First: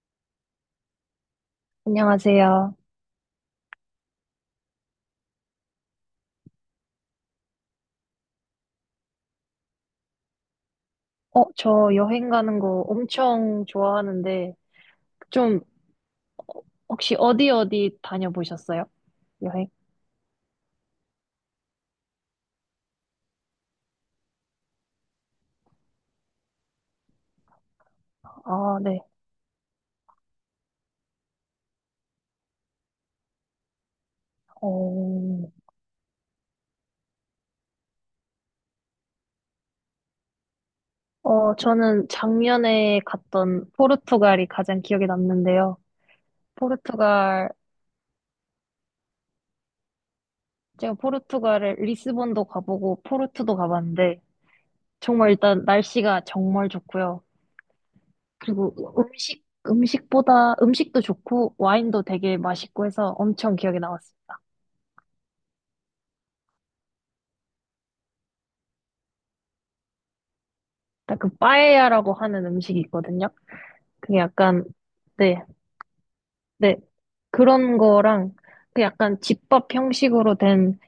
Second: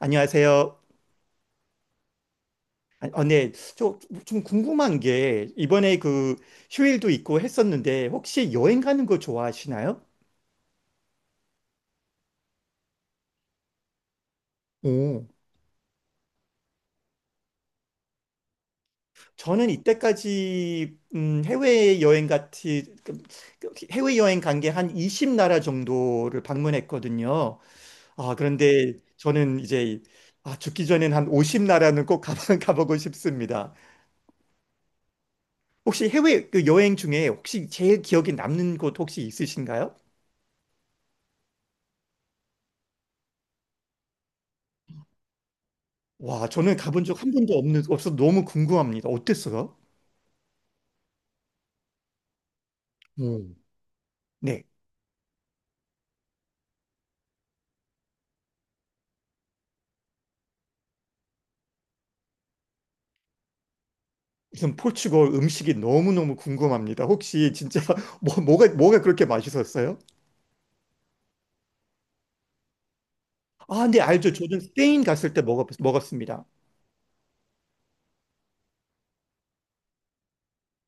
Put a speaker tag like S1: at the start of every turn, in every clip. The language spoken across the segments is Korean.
S1: 안녕하세요.
S2: 안녕하세요.
S1: 아, 어, 네. 저, 좀 궁금한 게, 이번에 그 휴일도 있고 했었는데, 혹시 여행 가는 거 좋아하시나요?
S2: 저 여행 가는 거 엄청 좋아하는데,
S1: 오,
S2: 좀, 혹시 어디 어디 다녀보셨어요? 여행?
S1: 저는 이때까지, 해외여행 간 게 한 20나라 정도를 방문했거든요. 아,
S2: 아,
S1: 그런데
S2: 네.
S1: 저는 이제, 아, 죽기 전엔 한 50나라는 꼭 가 가보고 싶습니다.
S2: 어,
S1: 혹시 해외 그 여행 중에 혹시 제일 기억에 남는 곳 혹시 있으신가요?
S2: 저는 작년에 갔던 포르투갈이 가장 기억에 남는데요.
S1: 와, 저는 가본 적 한
S2: 포르투갈,
S1: 번도 없어서 너무 궁금합니다. 어땠어요?
S2: 제가 포르투갈을 리스본도 가보고
S1: 음.
S2: 포르투도 가봤는데,
S1: 네.
S2: 정말 일단 날씨가 정말 좋고요. 그리고 음식도 좋고, 와인도 되게 맛있고 해서 엄청 기억에 남았어요.
S1: 우선 포르투갈 음식이 너무너무 궁금합니다. 혹시 진짜 뭐가 그렇게 맛있었어요?
S2: 약간 그 빠에야라고 하는 음식이 있거든요.
S1: 아, 네,
S2: 그게
S1: 알죠. 저는
S2: 약간
S1: 스페인 갔을 때
S2: 네,
S1: 먹었습니다.
S2: 네 그런 거랑 그 약간 집밥 형식으로 된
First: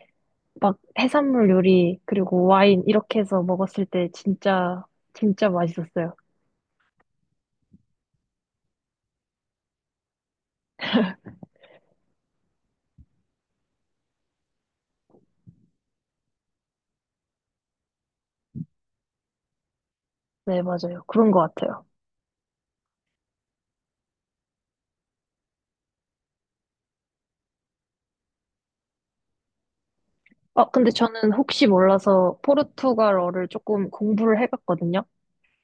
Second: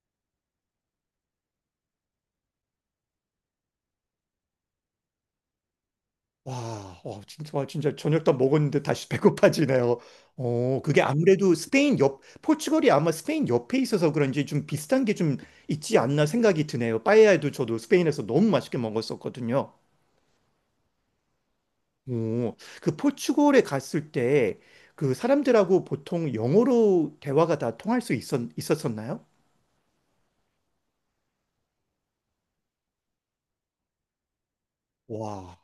S2: 막 해산물 요리 그리고 와인 이렇게 해서 먹었을 때 진짜 진짜 맛있었어요.
S1: 와, 어, 진짜, 와, 진짜 저녁 다 먹었는데 다시 배고파지네요. 어, 그게 아무래도 포르투갈이 아마 스페인 옆에 있어서 그런지 좀 비슷한 게 좀 있지 않나 생각이 드네요. 빠에야도 저도 스페인에서 너무 맛있게 먹었었거든요.
S2: 네, 맞아요. 그런 것 같아요.
S1: 오, 그 포르투갈에 갔을 때 그 사람들하고 보통 영어로 대화가 다 있었었나요?
S2: 근데 저는 혹시 몰라서 포르투갈어를 조금 공부를 해봤거든요.
S1: 와,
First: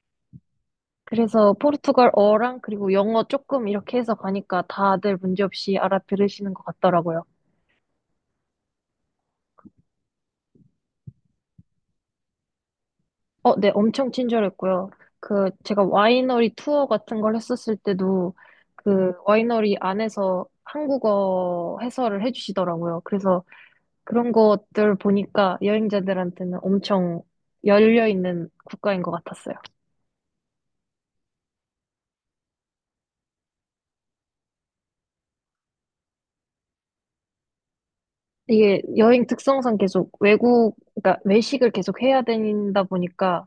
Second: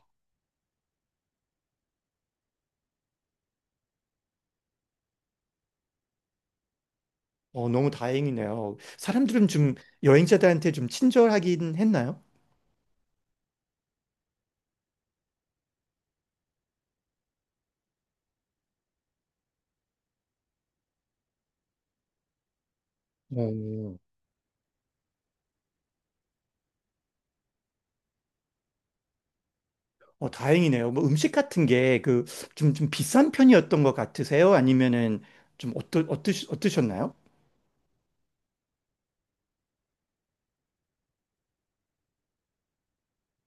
S2: 그래서 포르투갈어랑 그리고 영어 조금 이렇게 해서 가니까 다들 문제없이 알아들으시는 것 같더라고요.
S1: 어, 너무 다행이네요. 사람들은 좀 여행자들한테 좀 친절하긴 했나요?
S2: 어, 네, 엄청 친절했고요. 그, 제가 와이너리 투어 같은 걸 했었을 때도 그 와이너리 안에서 한국어 해설을 해주시더라고요. 그래서
S1: 오,
S2: 그런 것들 보니까 여행자들한테는 엄청 열려있는 국가인 것 같았어요.
S1: 어, 다행이네요. 뭐 음식 같은 게 그 좀 비싼 편이었던 것 같으세요? 아니면은 좀 어떠셨나요?
S2: 이게 여행 특성상 계속 외국, 그러니까 외식을 계속 해야 된다 보니까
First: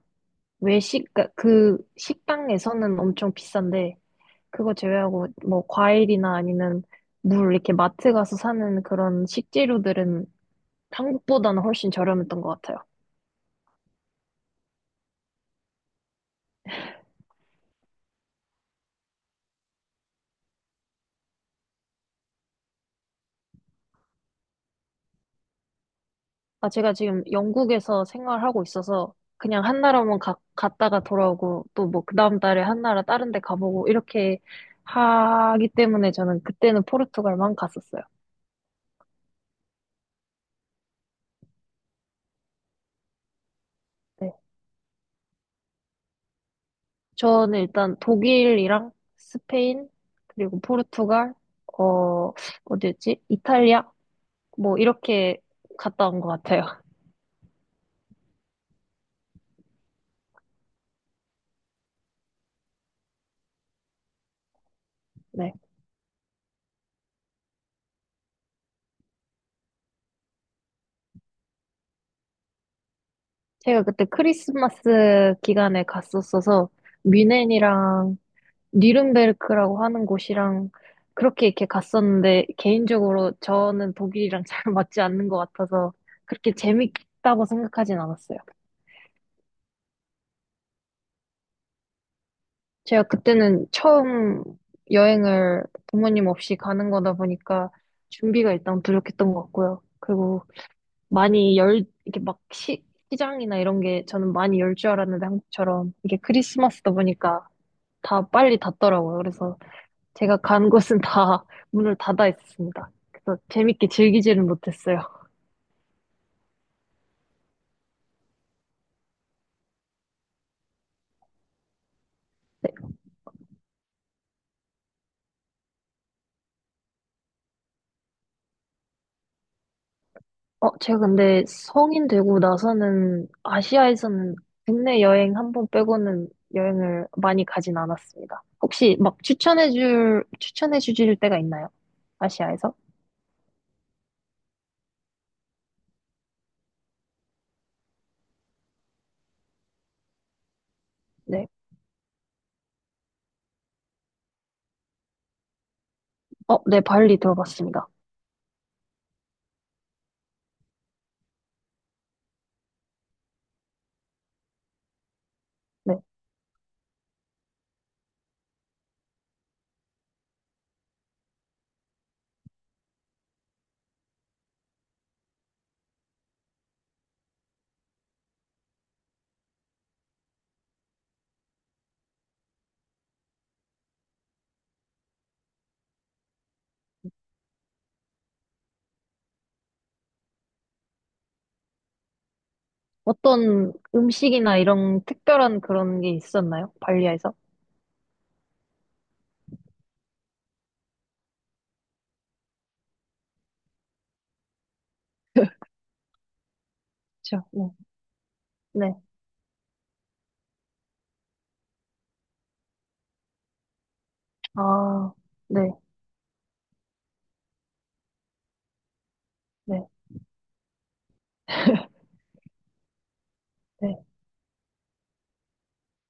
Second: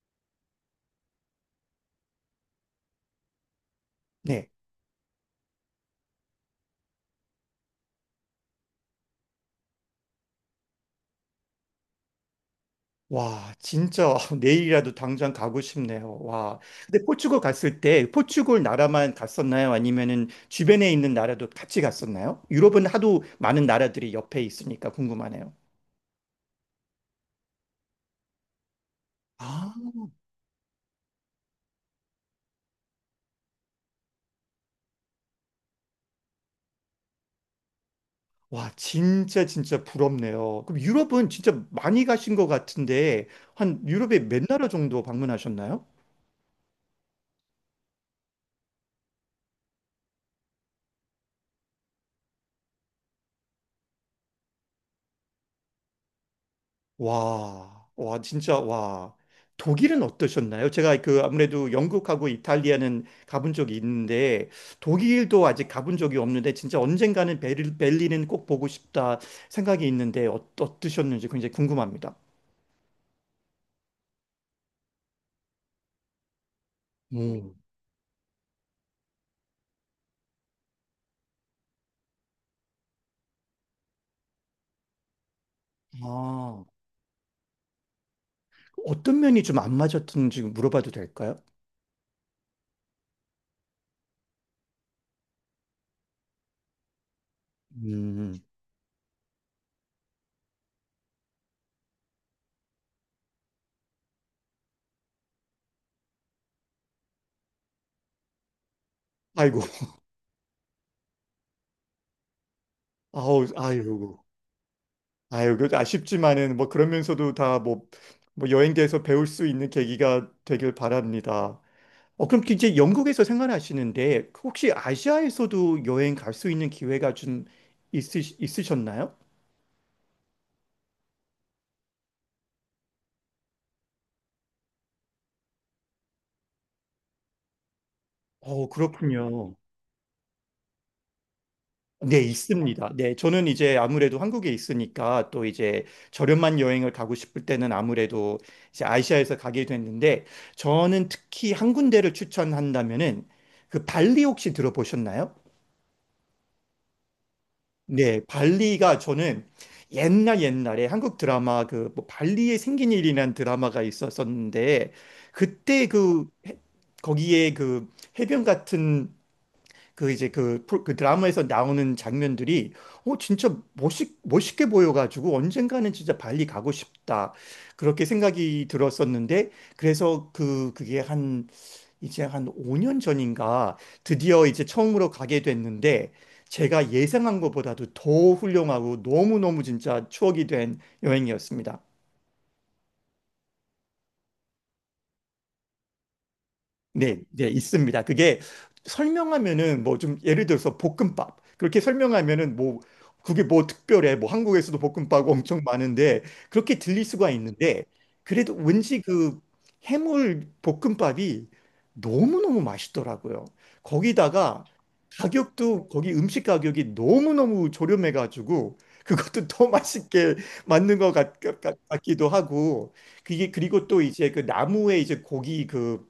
S2: 외식, 그러니까 그 식당에서는 엄청 비싼데
S1: 네.
S2: 그거 제외하고 뭐 과일이나 아니면 물 이렇게 마트 가서 사는 그런 식재료들은 한국보다는 훨씬 저렴했던 것 같아요.
S1: 와, 진짜 내일이라도 당장 가고 싶네요. 와. 근데 포르투갈 갔을 때 포르투갈 나라만 갔었나요? 아니면은 주변에 있는 나라도 같이 갔었나요? 유럽은 하도 많은 나라들이 옆에 있으니까 궁금하네요.
S2: 아, 제가 지금 영국에서 생활하고 있어서 그냥
S1: 아,
S2: 한 나라만 갔다가 돌아오고 또 뭐 그 다음 달에 한 나라 다른 데 가보고 이렇게 하기 때문에 저는 그때는 포르투갈만 갔었어요.
S1: 와, 진짜 진짜 부럽네요. 그럼 유럽은 진짜 많이 가신 것 같은데 한 유럽에
S2: 네.
S1: 몇 나라 정도 방문하셨나요?
S2: 저는 일단 독일이랑 스페인 그리고 포르투갈 어 어디였지? 이탈리아 뭐 이렇게 갔다 온 것 같아요.
S1: 와, 와, 진짜, 와. 독일은 어떠셨나요? 제가 그 아무래도 영국하고 이탈리아는 가본 적이 있는데 독일도
S2: 네.
S1: 아직 가본 적이 없는데 진짜 언젠가는 벨린은 꼭 보고 싶다 생각이 있는데 어, 어떠셨는지 굉장히 궁금합니다.
S2: 제가 그때 크리스마스 기간에 갔었어서
S1: 음,
S2: 뮌헨이랑 뉘른베르크라고 하는 곳이랑 그렇게 이렇게 갔었는데 개인적으로 저는 독일이랑 잘 맞지 않는 것 같아서 그렇게
S1: 아,
S2: 재밌다고 생각하진 않았어요.
S1: 어떤 면이 좀 안 맞았는지 물어봐도 될까요?
S2: 제가 그때는 처음 여행을 부모님 없이 가는 거다 보니까
S1: 음,
S2: 준비가 일단 부족했던 것 같고요. 그리고 많이 이렇게 막 시장이나 이런 게 저는 많이 열 줄 알았는데 한국처럼 이게 크리스마스다 보니까 다 빨리 닫더라고요. 그래서
S1: 아이고,
S2: 제가 간 곳은 다 문을 닫아 있었습니다. 그래서
S1: 아우,
S2: 재밌게
S1: 아이고,
S2: 즐기지는 못했어요.
S1: 아이고, 그 아쉽지만은 뭐 그러면서도 다 뭐 여행지에서 배울 수 있는 계기가 되길 바랍니다. 어, 그럼
S2: 네.
S1: 이제 영국에서 생활하시는데 혹시 아시아에서도 여행 갈 수 있는 기회가 좀 있으셨나요?
S2: 제가 근데 성인 되고 나서는 아시아에서는 국내 여행 1번 빼고는 여행을 많이 가진 않았습니다.
S1: 어,
S2: 혹시 막
S1: 그렇군요.
S2: 추천해주실 때가 있나요?
S1: 네,
S2: 아시아에서?
S1: 있습니다. 네, 저는 이제 아무래도 한국에 있으니까 또 이제 저렴한 여행을 가고 싶을 때는 아무래도 이제 아시아에서 가게 됐는데 저는
S2: 네.
S1: 특히 한 군데를 추천한다면은 그 발리 혹시 들어보셨나요?
S2: 어, 네, 발리 들어봤습니다.
S1: 네, 발리가 저는 옛날 옛날에 한국 드라마 그뭐 발리에 생긴 일이라는 드라마가 있었었는데 그때
S2: 네.
S1: 거기에 그 해변 같은 그 이제 그 드라마에서 나오는 장면들이 어 진짜 멋있게 보여가지고 언젠가는 진짜 발리 가고 싶다 그렇게 생각이 들었었는데 그래서 그게 이제 한 5년 전인가 드디어 이제 처음으로 가게 됐는데 제가 예상한 것보다도 더 훌륭하고 너무너무 진짜 추억이 된 여행이었습니다.
S2: 어떤 음식이나 이런 특별한 그런 게 있었나요?
S1: 네,
S2: 발리에서?
S1: 네, 있습니다. 그게 설명하면은 뭐 좀 예를 들어서 볶음밥. 그렇게 설명하면은 뭐 그게 뭐 특별해. 뭐 한국에서도 볶음밥 엄청 많은데 그렇게 들릴 수가
S2: 그렇죠.
S1: 있는데 그래도 왠지
S2: 네.
S1: 그 해물 볶음밥이 너무너무 맛있더라고요. 거기다가
S2: 아, 네,
S1: 가격도 거기 음식 가격이 너무너무 저렴해가지고 그것도 더
S2: 네,
S1: 맛있게 맞는 것 같기도 하고 그게 그리고 또
S2: 네,
S1: 이제 그 나무에 이제 고기 그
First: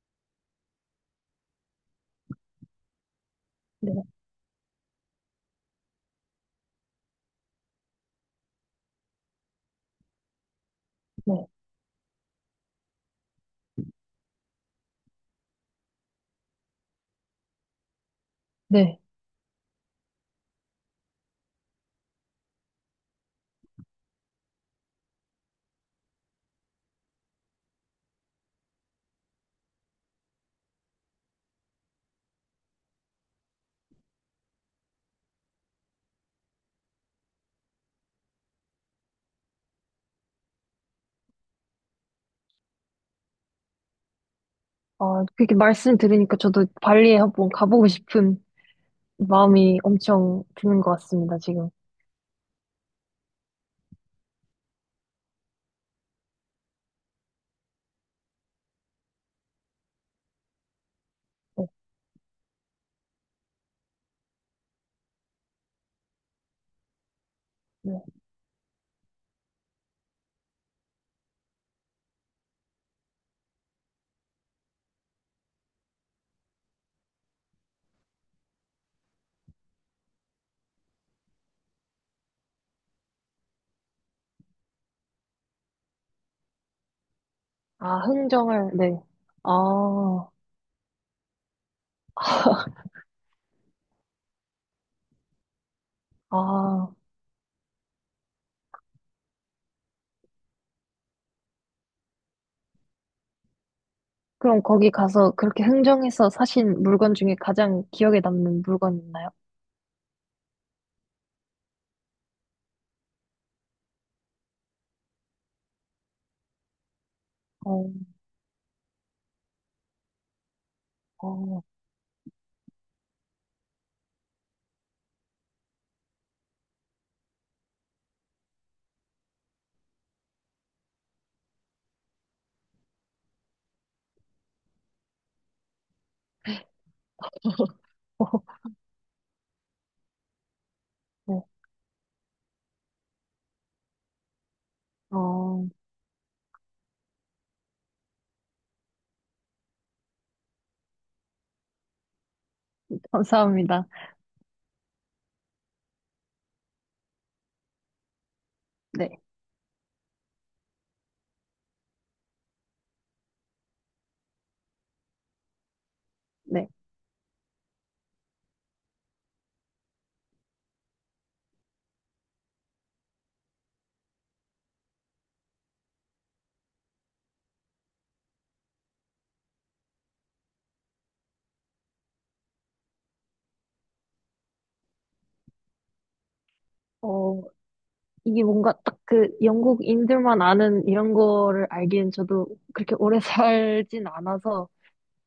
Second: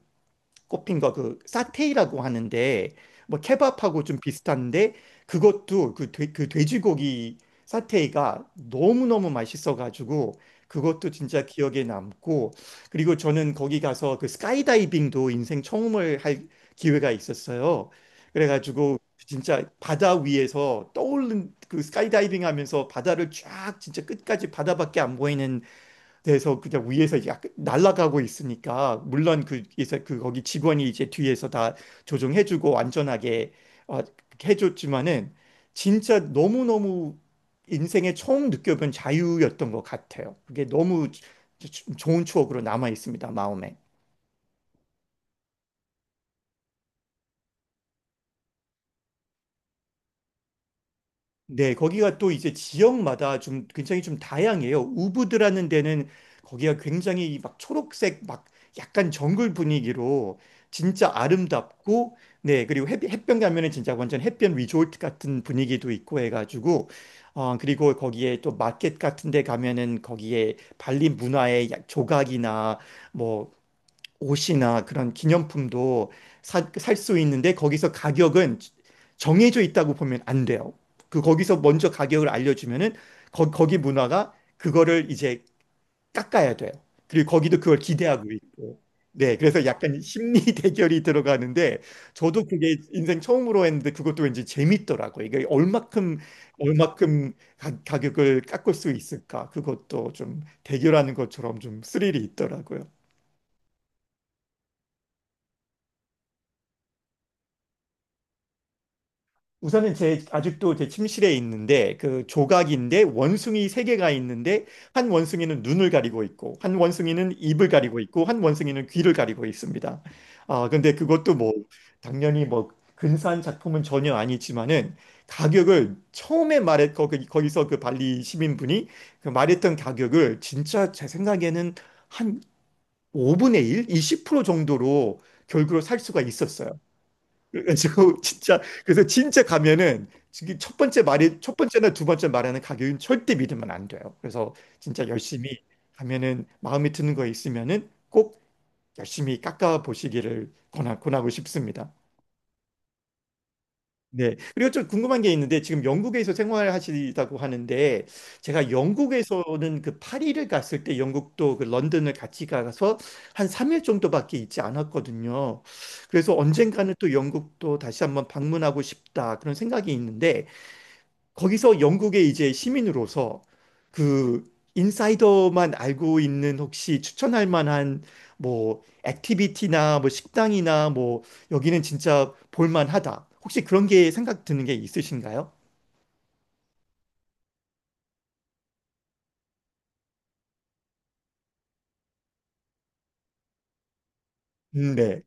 S1: 꼽힌 거 그 사테이라고 하는데 뭐
S2: 네,
S1: 케밥하고 좀 비슷한데 그것도 그 돼지고기 사테이가 너무너무 맛있어가지고 그것도 진짜
S2: 네,
S1: 기억에 남고 그리고 저는 거기 가서 그 스카이다이빙도 인생 처음을 할 기회가 있었어요. 그래가지고
S2: 네.
S1: 진짜 바다 위에서 떠오른 그 스카이다이빙 하면서 바다를 쫙 진짜 끝까지 바다밖에 안 보이는 그래서 그냥 위에서 약 날아가고 있으니까 물론 그 이제 그 거기 직원이 이제 뒤에서 다 조정해주고 안전하게 어, 해줬지만은 진짜 너무 너무 인생에 처음 느껴본 자유였던 것 같아요. 그게 너무 좋은 추억으로 남아 있습니다 마음에.
S2: 아, 그렇게 말씀 들으니까 저도 발리에 한번 가보고 싶은 마음이 엄청 드는 것 같습니다, 지금.
S1: 네, 거기가 또 이제 지역마다 좀 굉장히 좀 다양해요. 우브드라는 데는 거기가 굉장히 막 초록색 막 약간 정글 분위기로 진짜
S2: 네,
S1: 아름답고 네, 그리고 해변 가면은 진짜 완전 햇변 리조트 같은 분위기도 있고 해가지고 어, 그리고
S2: 네.
S1: 거기에 또 마켓 같은 데 가면은 거기에 발리 문화의 조각이나 뭐 옷이나 그런 기념품도 살 수 있는데 거기서 가격은 정해져 있다고 보면 안 돼요. 그 거기서 먼저 가격을 알려주면은 거기 문화가 그거를 이제 깎아야 돼요. 그리고 거기도 그걸
S2: 아,
S1: 기대하고
S2: 흥정을,
S1: 있고.
S2: 네.
S1: 네, 그래서 약간
S2: 아,
S1: 심리 대결이 들어가는데 저도 그게 인생 처음으로 했는데 그것도 왠지 재밌더라고요. 이게 얼마큼
S2: 아,
S1: 얼마큼 가격을 깎을 수 있을까? 그것도 좀 대결하는 것처럼 좀 스릴이 있더라고요.
S2: 그럼 거기 가서 그렇게 흥정해서 사신 물건 중에 가장 기억에 남는 물건 있나요?
S1: 우선은 제 아직도 제 침실에 있는데 그 조각인데 원숭이 세 개가 있는데 한 원숭이는 눈을 가리고 있고 한 원숭이는 입을
S2: 어,
S1: 가리고 있고 한 원숭이는 귀를 가리고 있습니다. 아 근데 그것도 뭐
S2: 어,
S1: 당연히 뭐 근사한 작품은 전혀 아니지만은 가격을 처음에 말했 거기서 그 발리 시민분이 그 말했던 가격을 진짜 제 생각에는 한 5분의 1, 20% 정도로 결국으로 살 수가 있었어요. 그래가지고 진짜 그래서 진짜 가면은 지금 첫 번째 말이
S2: 네.
S1: 첫 번째나 두 번째 말하는 가격은 절대 믿으면 안 돼요. 그래서 진짜 열심히
S2: 어,
S1: 가면은 마음에 드는 거 있으면은 꼭 열심히 깎아 보시기를 권하고 싶습니다.
S2: 감사합니다.
S1: 네. 그리고 좀 궁금한 게 있는데 지금 영국에서 생활하시다고 하는데 제가
S2: 네,
S1: 영국에서는 그 파리를 갔을 때 영국도 그 런던을 같이 가서 한 3일 정도밖에 있지 않았거든요. 그래서
S2: 네.
S1: 언젠가는 또 영국도 다시 한번 방문하고 싶다 그런 생각이 있는데 거기서 영국의 이제 시민으로서 그 인사이더만 알고 있는 혹시 추천할 만한 뭐 액티비티나 뭐 식당이나 뭐 여기는 진짜 볼만하다. 혹시 그런 게 생각 드는 게 있으신가요?
S2: 어, 이게 뭔가 딱 그 영국인들만 아는 이런 거를 알기엔 저도 그렇게 오래 살진 않아서
S1: 네.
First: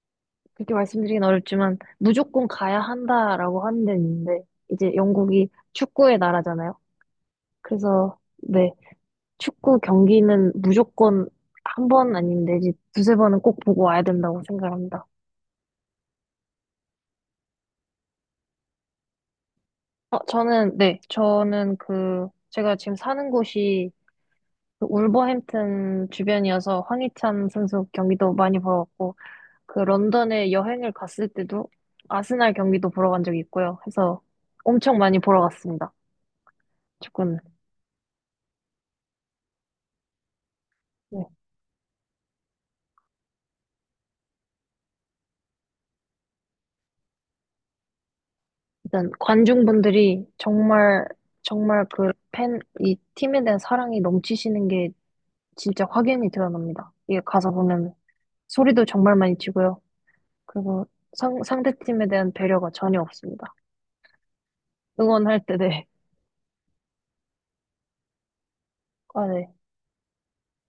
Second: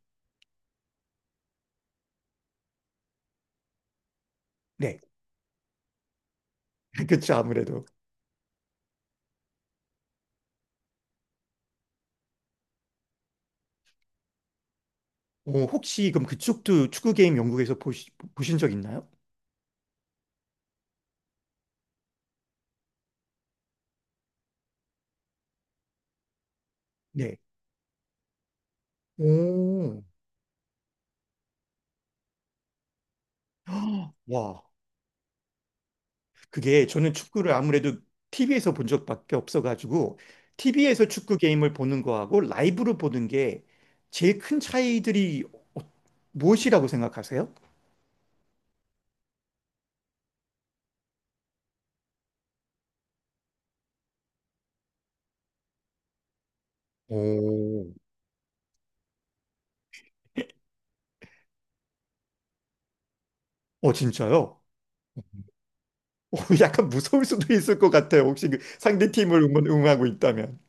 S2: 그렇게 말씀드리긴 어렵지만 무조건 가야 한다라고 하는 데는 있는데 이제
S1: 네.
S2: 영국이 축구의 나라잖아요.
S1: 그렇죠. 아무래도.
S2: 그래서 네, 축구 경기는 무조건 1번 아니면 내지 두세 번은 꼭 보고 와야 된다고 생각합니다.
S1: 어, 혹시 그럼 그쪽도 축구 게임 영국에서 보신 적 있나요?
S2: 어, 저는 네, 저는 그 제가 지금 사는 곳이 그 울버햄튼 주변이어서
S1: 네.
S2: 황희찬 선수 경기도 많이 보러 왔고 그
S1: 오.
S2: 런던에 여행을 갔을 때도 아스날 경기도 보러 간 적이 있고요. 해서
S1: 와.
S2: 엄청 많이 보러 갔습니다.
S1: 그게 저는
S2: 조금
S1: 축구를 아무래도 TV에서 본 적밖에 없어가지고 TV에서
S2: 네.
S1: 축구 게임을 보는 거하고 라이브로 보는 게 제일 큰 차이들이 어- 무엇이라고 생각하세요?
S2: 일단 관중분들이 정말 정말 그 이 팀에 대한 사랑이 넘치시는 게 진짜 확연히 드러납니다. 이게 가서
S1: 오.
S2: 보면 소리도 정말 많이 치고요. 그리고 상대팀에 대한 배려가 전혀 없습니다.
S1: 어, 진짜요?
S2: 응원할 때, 네.
S1: 어, 약간 무서울 수도 있을 것 같아요. 혹시 그 상대
S2: 아,
S1: 팀을
S2: 네.
S1: 응원하고 있다면.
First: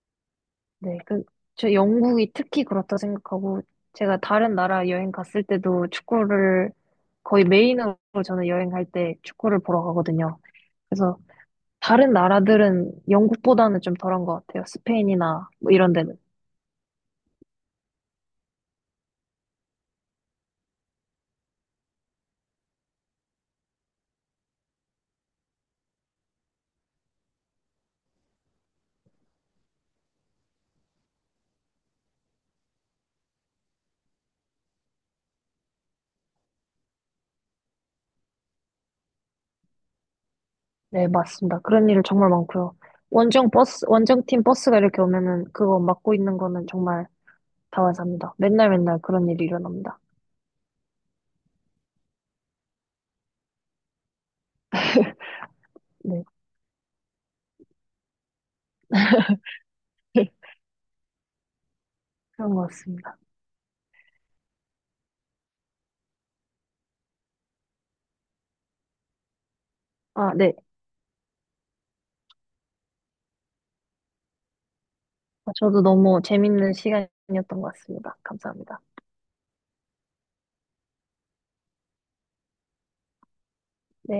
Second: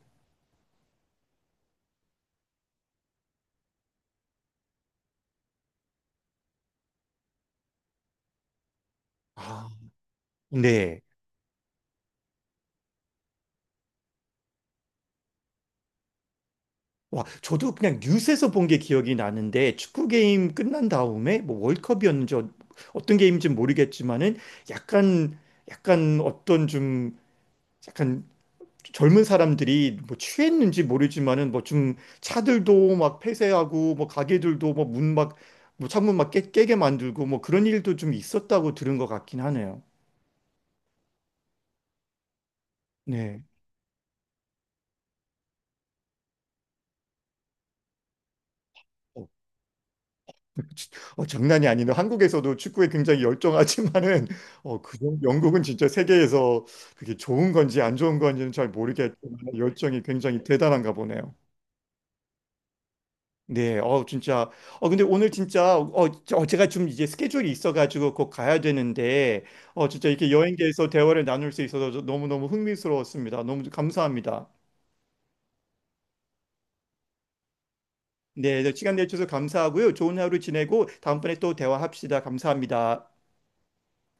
S2: 네, 그, 저 영국이 특히 그렇다 생각하고, 제가 다른 나라 여행 갔을 때도 축구를 거의 메인으로 저는 여행할 때 축구를
S1: 아,
S2: 보러 가거든요.
S1: 네.
S2: 그래서 다른 나라들은 영국보다는 좀 덜한 것 같아요. 스페인이나 뭐 이런 데는.
S1: 와, 저도 그냥 뉴스에서 본 게 기억이 나는데 축구 게임 끝난 다음에 뭐 월컵이었는지 어떤 게임인지 모르겠지만은 약간 약간 어떤 좀 약간 젊은 사람들이 뭐 취했는지 모르지만은 뭐 좀 차들도 막 폐쇄하고 뭐 가게들도 뭐 문 막 뭐 창문 막 깨게 만들고 뭐 그런 일도 좀 있었다고 들은 것 같긴 하네요.
S2: 네, 맞습니다. 그런 일 정말 많고요.
S1: 네.
S2: 원정팀 버스가 이렇게 오면은 그거 맡고 있는 거는 정말 다반사입니다. 맨날 맨날
S1: 어,
S2: 그런 일이 일어납니다.
S1: 지- 장난이 아니네. 한국에서도 축구에 굉장히 열정하지만은 어, 영국은 진짜
S2: 네,
S1: 세계에서 그게 좋은 건지 안 좋은 건지는 잘 모르겠지만 열정이 굉장히 대단한가 보네요.
S2: 그런 것 같습니다.
S1: 네, 어, 진짜. 어, 근데 오늘 진짜, 어, 제가 좀 이제 스케줄이 있어가지고 곧 가야 되는데, 어, 진짜 이렇게
S2: 아, 네.
S1: 여행에 대해서 대화를 나눌 수 있어서 저 너무너무 흥미스러웠습니다. 너무 감사합니다.
S2: 저도 너무 재밌는 시간이었던 것 같습니다.
S1: 네, 네,
S2: 감사합니다.
S1: 시간 내주셔서 감사하고요. 좋은 하루 지내고 다음번에 또 대화합시다. 감사합니다.
S2: 네.